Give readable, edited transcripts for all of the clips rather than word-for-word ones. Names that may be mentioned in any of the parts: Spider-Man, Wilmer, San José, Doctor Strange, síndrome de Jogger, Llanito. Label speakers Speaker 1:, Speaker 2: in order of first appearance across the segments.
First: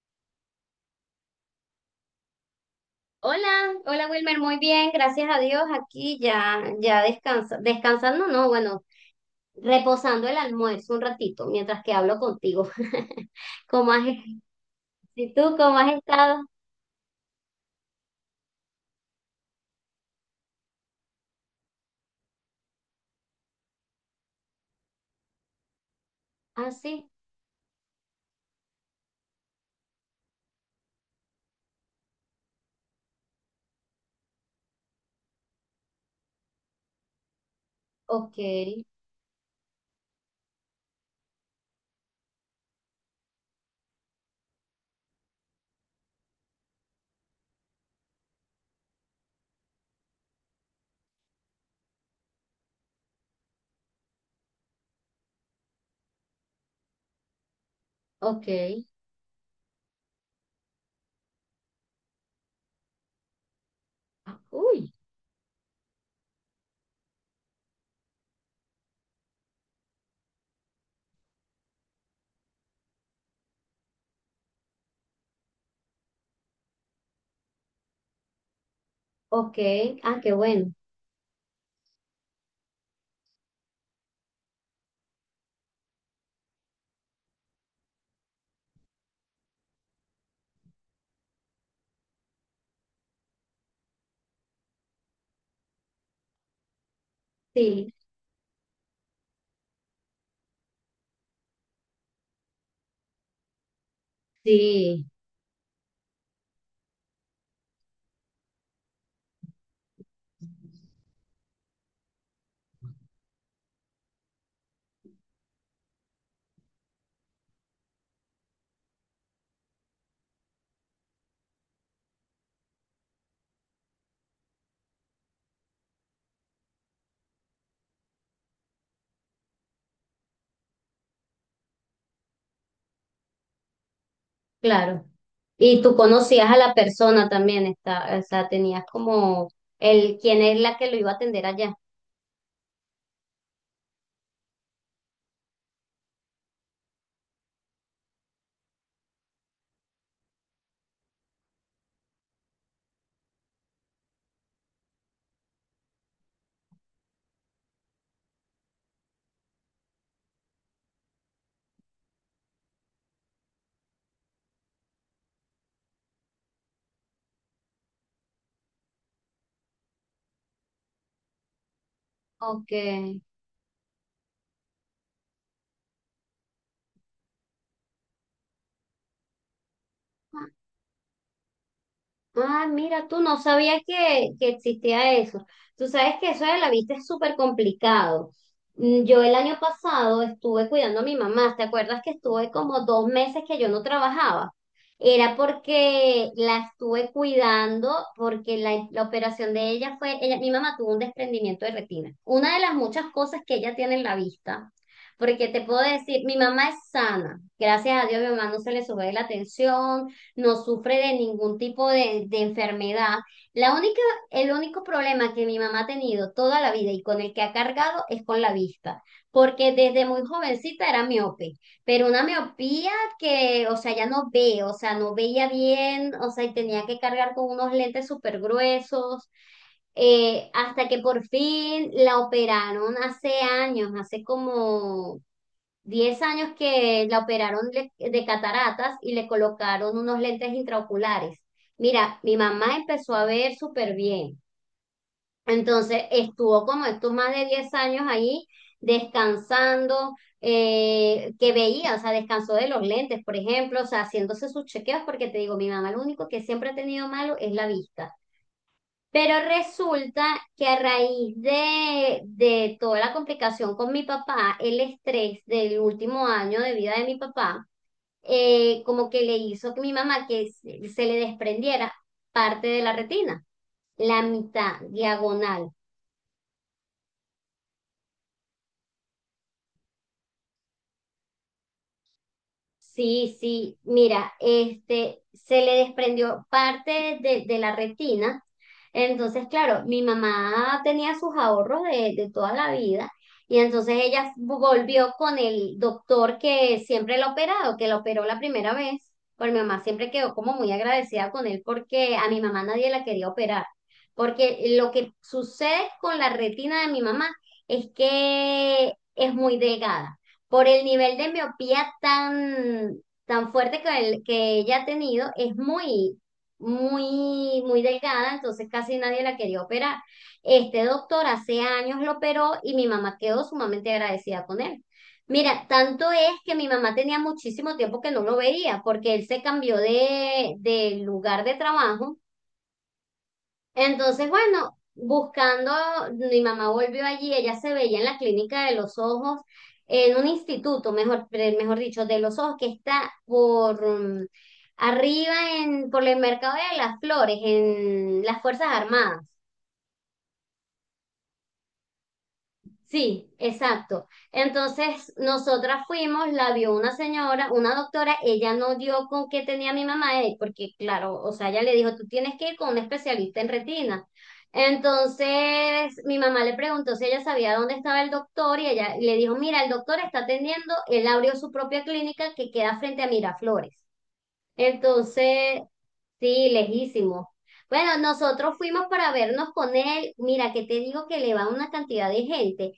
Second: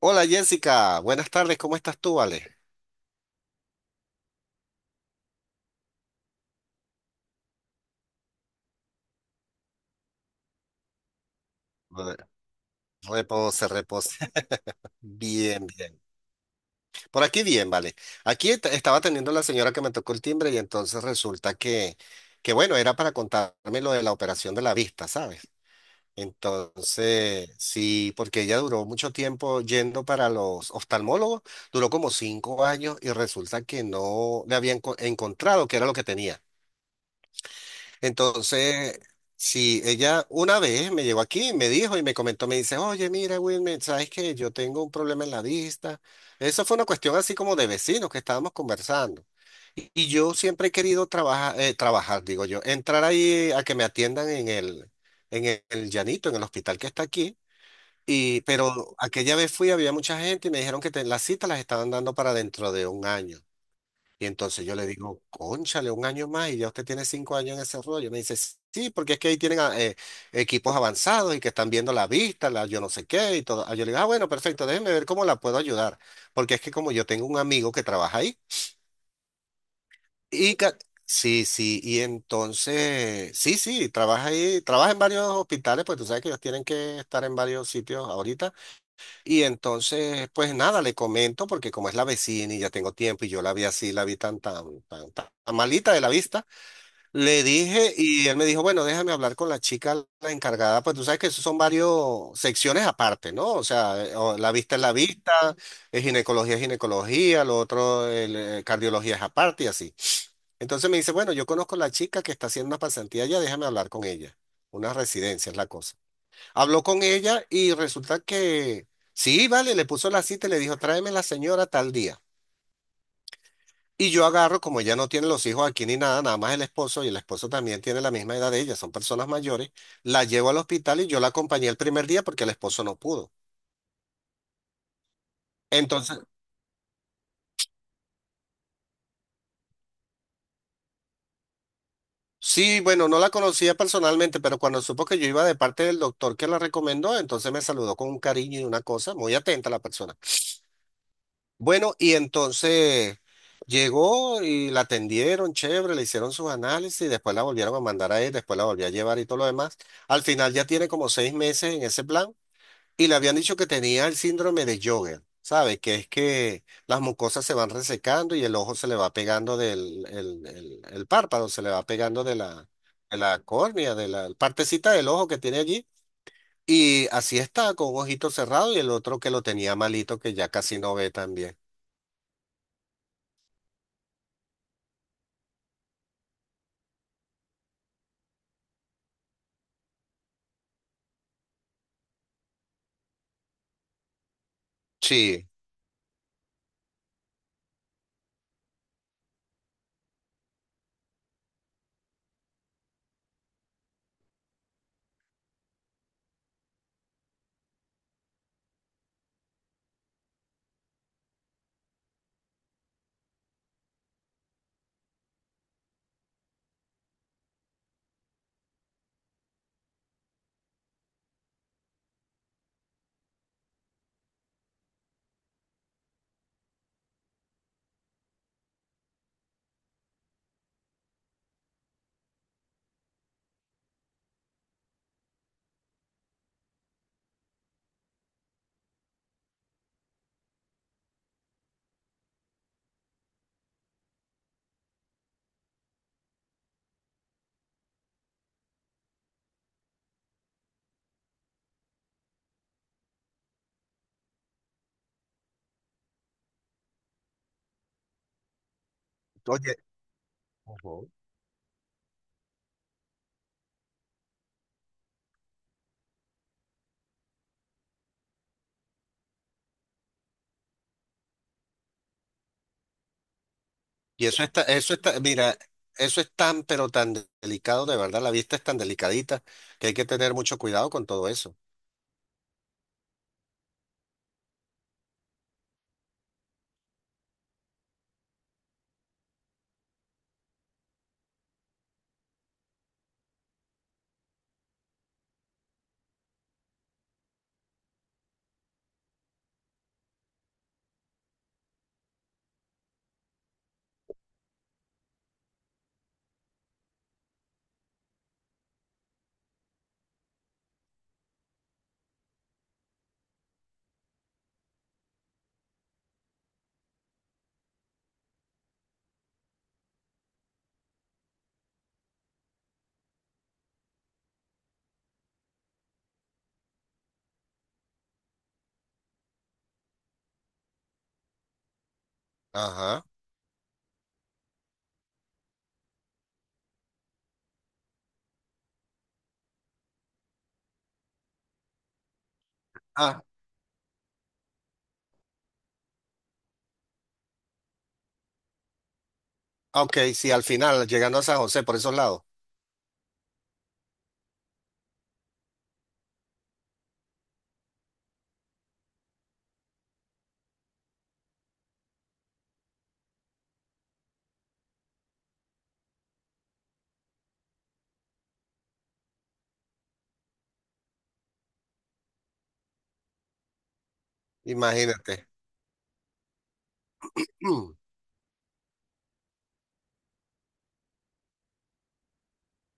Speaker 1: Hola Jessica, buenas tardes, ¿cómo estás tú, Vale?
Speaker 2: Hola, hola Wilmer, muy bien, gracias a Dios, aquí ya, ya descansando, no, bueno, reposando el almuerzo un ratito mientras que
Speaker 1: Re-
Speaker 2: hablo contigo.
Speaker 1: Repose,
Speaker 2: ¿Cómo has,
Speaker 1: repose.
Speaker 2: ¿Y tú
Speaker 1: Bien,
Speaker 2: cómo has
Speaker 1: bien.
Speaker 2: estado?
Speaker 1: Por aquí bien, vale. Aquí estaba atendiendo la señora que me tocó el timbre y entonces resulta que bueno, era para contarme lo de la operación de la vista, ¿sabes?
Speaker 2: Ah, sí,
Speaker 1: Entonces, sí, porque ella duró mucho tiempo yendo para los oftalmólogos, duró como 5 años y resulta que no le habían encontrado qué era lo que tenía.
Speaker 2: ok,
Speaker 1: Entonces, si ella una vez me llegó aquí, me dijo y me comentó, me dice, oye, mira, Wilmer, ¿sabes qué? Yo tengo un problema en la vista. Eso fue una cuestión así como de vecinos que estábamos conversando. Y yo siempre he querido trabajar, trabajar, digo yo, entrar ahí a que me atiendan en El Llanito, en el hospital que está aquí. Y,
Speaker 2: ok,
Speaker 1: pero aquella vez fui, había mucha gente y me dijeron que las citas las estaban dando para dentro de un año. Y
Speaker 2: ah,
Speaker 1: entonces yo le
Speaker 2: uy,
Speaker 1: digo, cónchale, un año más y ya usted tiene 5 años en ese rollo. Me dice, sí, porque es que ahí tienen equipos avanzados y que están viendo la vista, la yo no sé qué y todo. Ah, yo le digo, ah, bueno, perfecto, déjeme ver cómo la puedo ayudar. Porque es que como yo tengo un amigo que trabaja ahí
Speaker 2: ok, ah, qué
Speaker 1: y
Speaker 2: bueno,
Speaker 1: sí, sí, y entonces, sí, sí, trabaja ahí, trabaja en varios hospitales, pues tú sabes que ellos tienen que estar en varios sitios ahorita. Y entonces, pues nada, le comento, porque como es la vecina y ya tengo tiempo y yo la vi así, la vi tan, tan, tan, tan malita de la vista, le
Speaker 2: sí,
Speaker 1: dije y él me dijo, bueno, déjame hablar con la chica, la encargada, pues tú sabes que eso son varias secciones aparte, ¿no? O sea, o la
Speaker 2: sí,
Speaker 1: vista, es ginecología, lo otro, el, cardiología es aparte y así. Entonces me dice, bueno, yo conozco a la chica que está haciendo una pasantía allá, déjame hablar con ella. Una residencia es la cosa. Habló con ella y resulta que sí, vale, le puso la cita y le dijo, tráeme la señora tal día. Y yo agarro, como ella no tiene los hijos aquí ni nada, nada más el esposo, y el esposo también tiene la misma edad de ella, son personas mayores, la llevo al hospital y yo la acompañé el primer día porque el esposo no pudo.
Speaker 2: claro. Y tú
Speaker 1: Entonces,
Speaker 2: conocías a la persona también, está, o sea, tenías como el, quién es la que lo iba a atender allá.
Speaker 1: sí, bueno, no la conocía personalmente, pero cuando supo que yo iba de parte del doctor que la recomendó, entonces me saludó con un cariño y una cosa, muy atenta la persona. Bueno, y entonces llegó y la atendieron, chévere, le hicieron sus análisis, y después la volvieron a mandar a él, después la volvió a llevar y todo lo demás. Al final ya tiene como 6 meses en ese plan y le habían dicho que tenía el síndrome de Jogger, ¿sabes? Que es que las mucosas se van resecando y el ojo se le va pegando del el párpado, se le va pegando de la,
Speaker 2: Ok,
Speaker 1: córnea, de la partecita del ojo que tiene allí. Y así está, con un ojito cerrado y el otro que lo tenía malito, que
Speaker 2: ah,
Speaker 1: ya casi no ve también.
Speaker 2: ah, mira, tú no sabías que existía eso. Tú sabes que eso de la vista es súper complicado. Mm, yo el año pasado estuve cuidando a mi mamá. ¿Te acuerdas que estuve como 2 meses que yo no trabajaba? Era
Speaker 1: Sí.
Speaker 2: porque la estuve cuidando, porque la operación de ella fue, ella, mi mamá tuvo un desprendimiento de retina. Una de las muchas cosas que ella tiene en la vista, porque te puedo decir, mi mamá es sana. Gracias a Dios, mi mamá no se le sube la tensión, no sufre de ningún tipo de enfermedad. La única, el único problema que mi mamá ha tenido toda la vida y con el que ha cargado es con la vista, porque desde muy jovencita era miope, pero una miopía que, o sea, ya no ve, o sea, no veía bien, o sea, y tenía que cargar con unos lentes súper gruesos, hasta que por fin la operaron hace años, hace como 10 años que la operaron le- de cataratas y le colocaron unos lentes intraoculares. Mira, mi mamá empezó a ver súper bien. Entonces estuvo como estos más de 10 años ahí descansando, que veía, o sea, descansó de los lentes, por ejemplo, o sea, haciéndose sus chequeos, porque te digo, mi mamá lo único que siempre ha tenido malo es la vista. Pero
Speaker 1: Oye,
Speaker 2: resulta que a
Speaker 1: ujú,
Speaker 2: raíz de toda la complicación con mi papá, el estrés del último año de vida de mi papá, como que le hizo que mi mamá que se le desprendiera parte de la retina, la
Speaker 1: y
Speaker 2: mitad
Speaker 1: eso está, mira,
Speaker 2: diagonal.
Speaker 1: eso es tan, pero tan delicado, de verdad, la vista es tan delicadita que hay que tener mucho cuidado con todo eso.
Speaker 2: Sí, sí, mira, este, se le desprendió parte de la retina. Entonces, claro, mi mamá tenía sus ahorros de toda la vida y entonces ella volvió con el doctor que siempre la ha operado, que la operó la primera vez. Pues mi mamá siempre quedó como muy agradecida con él porque a mi mamá nadie la quería operar. Porque lo que sucede con la retina de mi mamá es que es muy delgada por el nivel de miopía tan, tan fuerte que, el- que ella ha tenido, es muy, muy, muy delgada, entonces casi nadie la quería operar. Este doctor hace años lo operó y mi mamá quedó sumamente agradecida con él. Mira, tanto es que mi mamá tenía muchísimo tiempo que no lo veía, porque él se cambió de lugar de trabajo.
Speaker 1: Ajá.
Speaker 2: Entonces, bueno, buscando, mi mamá volvió allí, ella se veía en la clínica de los ojos, en un instituto, mejor, pre- mejor dicho, de los ojos, que está
Speaker 1: Ah,
Speaker 2: por arriba en, por el mercado de las flores, en las Fuerzas Armadas.
Speaker 1: ok, sí, al final, llegando a San José por esos lados,
Speaker 2: Sí, exacto. Entonces, nosotras fuimos, la vio una señora, una doctora, ella no dio con qué tenía mi mamá, porque claro, o sea, ella le dijo, tú tienes que ir con un especialista en retina. Entonces, mi mamá le preguntó si ella sabía dónde estaba el doctor y ella le dijo, mira, el doctor está atendiendo, él abrió su propia clínica que queda frente a Miraflores.
Speaker 1: imagínate.
Speaker 2: Entonces, sí, lejísimo.
Speaker 1: Mm.
Speaker 2: Bueno, nosotros fuimos para vernos con él. Mira, que te digo que le va una cantidad de gente.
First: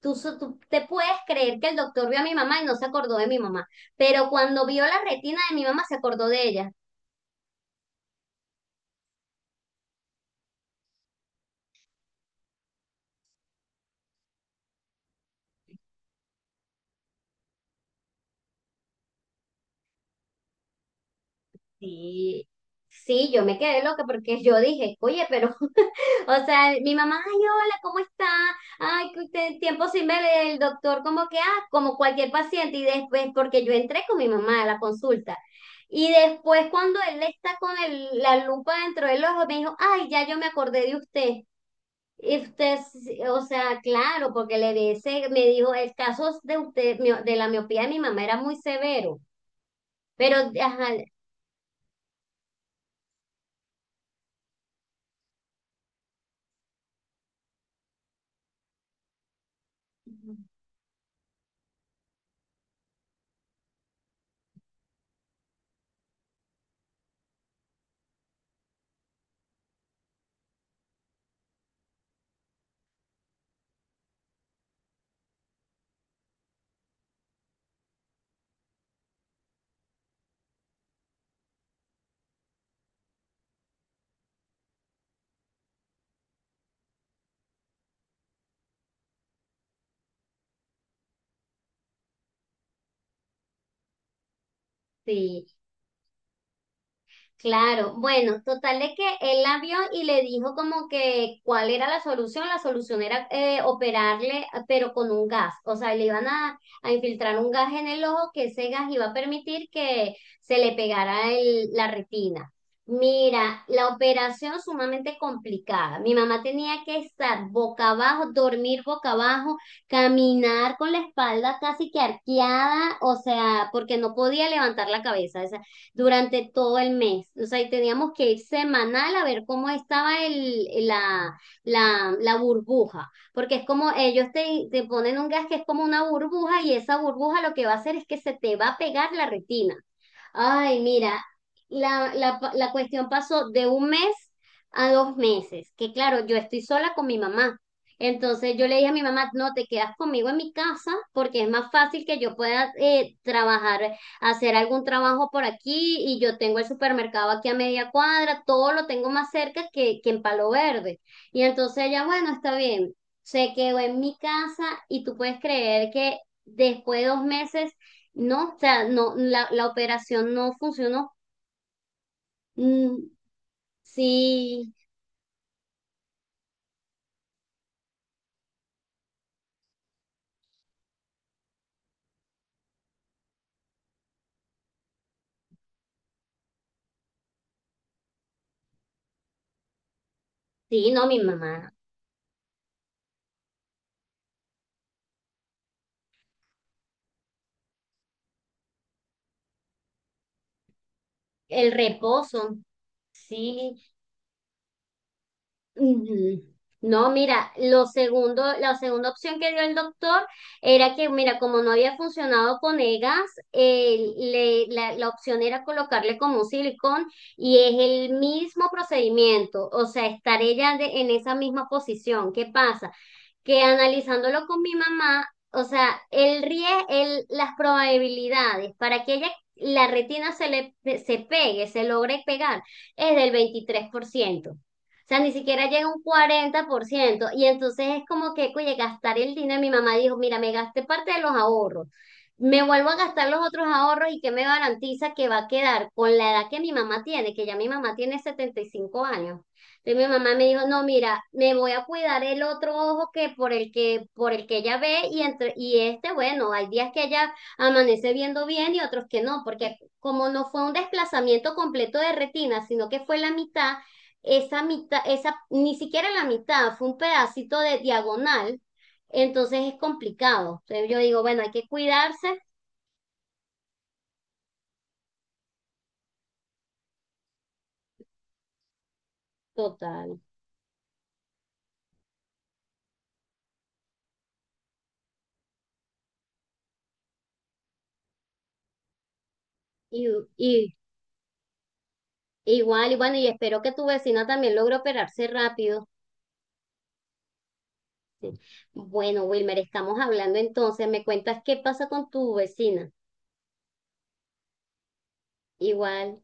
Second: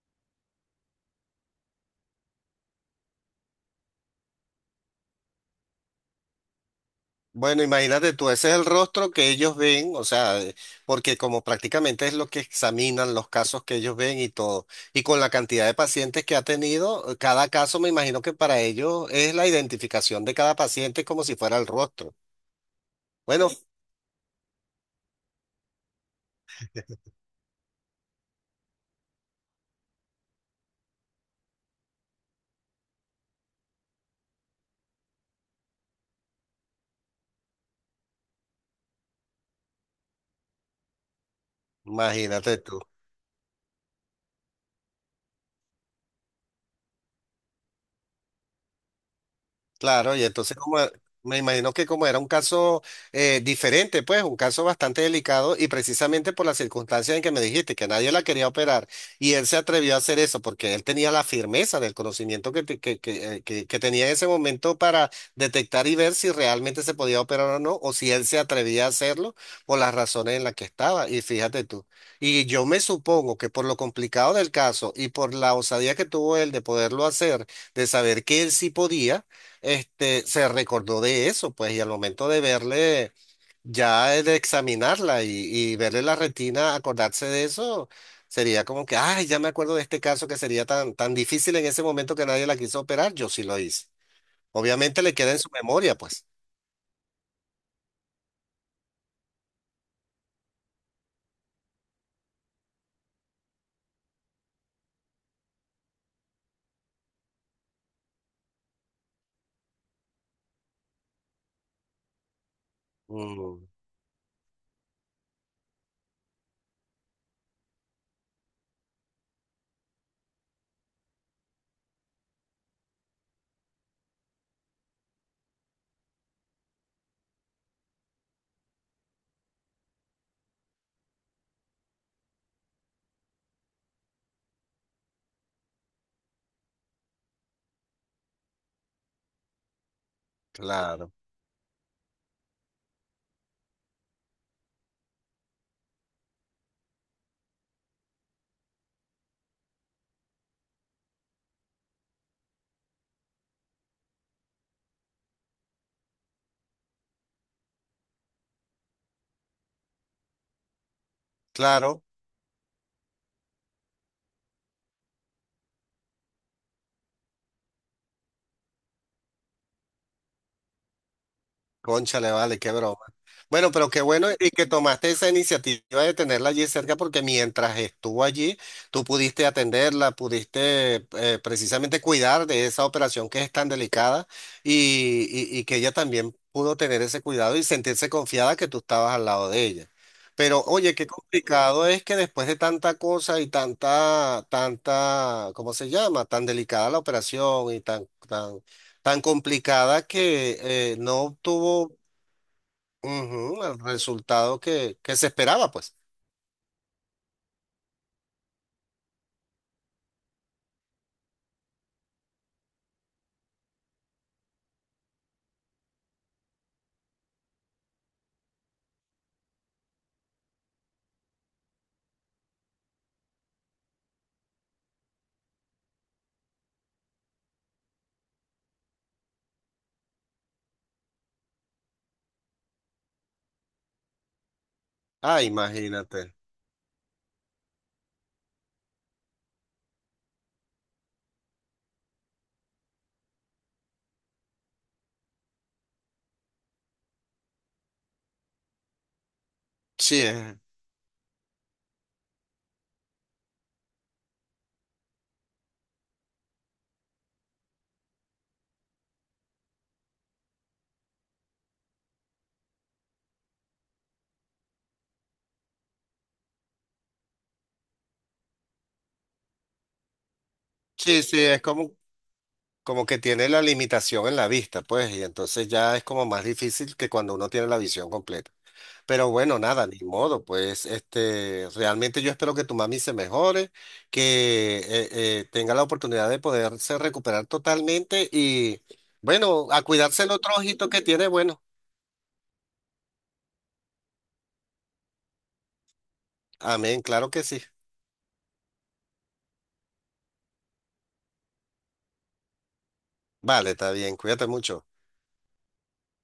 Speaker 2: Tú, so- tú te puedes creer que el doctor vio a mi mamá y no se acordó de mi mamá, pero cuando vio la retina de mi mamá se acordó de ella.
Speaker 1: Bueno, imagínate tú, ese es el rostro que ellos ven, o sea, porque como prácticamente es lo que examinan los casos que ellos ven y todo, y con la cantidad de pacientes que ha tenido, cada caso me imagino que para ellos es la identificación de cada paciente como si fuera el rostro.
Speaker 2: Sí, sí, yo
Speaker 1: Bueno,
Speaker 2: me quedé loca porque yo dije, oye, pero, o sea, mi mamá, ay, hola, ¿cómo está? Ay, que usted- tiempo sin ver el doctor, como que, ah, como cualquier paciente, y después, porque yo entré con mi mamá a la consulta. Y después cuando él está con el- la lupa dentro del ojo, me dijo, ay, ya yo me acordé de usted. Y
Speaker 1: imagínate
Speaker 2: usted,
Speaker 1: tú.
Speaker 2: sí, o sea, claro, porque le dice, me dijo, el caso de usted, mio- de la miopía de mi mamá era muy severo,
Speaker 1: Claro, y
Speaker 2: pero,
Speaker 1: entonces como,
Speaker 2: ajá,
Speaker 1: me imagino que como era un caso diferente, pues un caso bastante delicado y precisamente por las circunstancias en que me dijiste que nadie la quería operar y él se atrevió a hacer eso porque él tenía la firmeza del conocimiento que, te- que tenía en ese momento para detectar y ver si realmente se podía operar o no, o si él se atrevía a hacerlo por las razones en las que estaba. Y fíjate tú, y yo me supongo que por lo complicado del caso y por la osadía que tuvo él de poderlo hacer, de saber que él sí podía, este, se recordó de eso, pues, y al momento de verle, ya de examinarla y, verle la retina, acordarse de eso, sería como que, ay, ya me acuerdo de este caso que sería tan, tan difícil en ese momento que nadie la quiso operar, yo sí lo hice. Obviamente le queda en
Speaker 2: sí.
Speaker 1: su memoria, pues.
Speaker 2: Claro, bueno, total de que él la vio y le dijo como que cuál era la solución. La solución era operarle, pero con un gas. O sea, le iban a infiltrar un gas en el ojo que ese gas iba a permitir que se le pegara el- la retina. Mira,
Speaker 1: Mm,
Speaker 2: la operación sumamente complicada. Mi mamá tenía que estar boca abajo, dormir boca abajo, caminar con la espalda casi que arqueada, o sea, porque no podía levantar la cabeza durante todo el mes. O sea, y teníamos que ir semanal a ver cómo estaba la burbuja, porque es como ellos te ponen un gas que es como una burbuja y esa burbuja lo que va a hacer es que se te va a pegar la retina. Ay,
Speaker 1: claro,
Speaker 2: mira, la cuestión pasó de un mes a 2 meses, que claro, yo estoy sola con mi mamá. Entonces yo le dije a mi mamá, no, te quedas conmigo en mi casa porque es más fácil que yo pueda trabajar, hacer algún trabajo por aquí y yo tengo el supermercado aquí a media cuadra, todo lo tengo más cerca que en Palo Verde. Y entonces
Speaker 1: claro.
Speaker 2: ella, bueno, está bien, se quedó en mi casa y tú puedes creer que después de 2 meses no, o sea, no, la operación no funcionó.
Speaker 1: Cónchale, vale, qué broma.
Speaker 2: Mm,
Speaker 1: Bueno, pero qué bueno y que
Speaker 2: sí,
Speaker 1: tomaste esa iniciativa de tenerla allí cerca porque mientras estuvo allí, tú pudiste atenderla, pudiste precisamente cuidar de esa operación que es tan delicada y que ella también pudo tener ese cuidado y sentirse confiada que tú estabas al lado de ella. Pero
Speaker 2: sí,
Speaker 1: oye,
Speaker 2: no,
Speaker 1: qué
Speaker 2: mi mamá.
Speaker 1: complicado es que después de tanta cosa y tanta, tanta, ¿cómo se llama? Tan delicada la operación y tan, tan, tan complicada que no
Speaker 2: El
Speaker 1: obtuvo
Speaker 2: reposo,
Speaker 1: ujú, el
Speaker 2: sí.
Speaker 1: resultado que se esperaba, pues.
Speaker 2: Mm, no, mira, lo segundo, la segunda opción que dio el doctor era que, mira, como no había funcionado con EGAS, le- la opción era colocarle como un silicón y es el mismo procedimiento, o sea, estar ella de- en esa misma posición. ¿Qué pasa? Que analizándolo con mi mamá, o sea, el riesgo, las probabilidades para que ella, la retina se le se pegue, se logre pegar, es del 23%. O sea, ni
Speaker 1: Ah,
Speaker 2: siquiera llega a un
Speaker 1: imagínate.
Speaker 2: 40%. Y entonces es como que, oye, gastar el dinero. Mi mamá dijo, mira, me gasté parte de los ahorros. Me vuelvo a gastar los otros ahorros y que me garantiza que va a quedar con la edad que mi mamá tiene, que ya mi mamá tiene 75 años. Entonces mi
Speaker 1: Sí,
Speaker 2: mamá me
Speaker 1: es,
Speaker 2: dijo, no, mira, me voy a cuidar el otro ojo que por el que, por el que ella ve y entre, y este, bueno, hay días que ella amanece viendo bien y otros que no, porque como no fue un desplazamiento completo de retina, sino que fue la mitad, esa, ni siquiera la mitad, fue un pedacito de diagonal, entonces es complicado. Entonces yo digo,
Speaker 1: sí, sí,
Speaker 2: bueno, hay
Speaker 1: es
Speaker 2: que
Speaker 1: como,
Speaker 2: cuidarse,
Speaker 1: que tiene la limitación en la vista, pues, y entonces ya es como más difícil que cuando uno tiene la visión completa. Pero bueno, nada, ni
Speaker 2: total.
Speaker 1: modo, pues, este, realmente yo espero que tu mami se mejore, que tenga la oportunidad de poderse recuperar totalmente y, bueno, a
Speaker 2: Y,
Speaker 1: cuidarse el otro
Speaker 2: y
Speaker 1: ojito que tiene, bueno.
Speaker 2: igual, y bueno, y espero que tu vecina también logre operarse rápido.
Speaker 1: Amén, claro que sí.
Speaker 2: Sí. Bueno, Wilmer, estamos hablando entonces. Me cuentas qué pasa con tu vecina.
Speaker 1: Vale, está bien, cuídate mucho.
Speaker 2: Igual.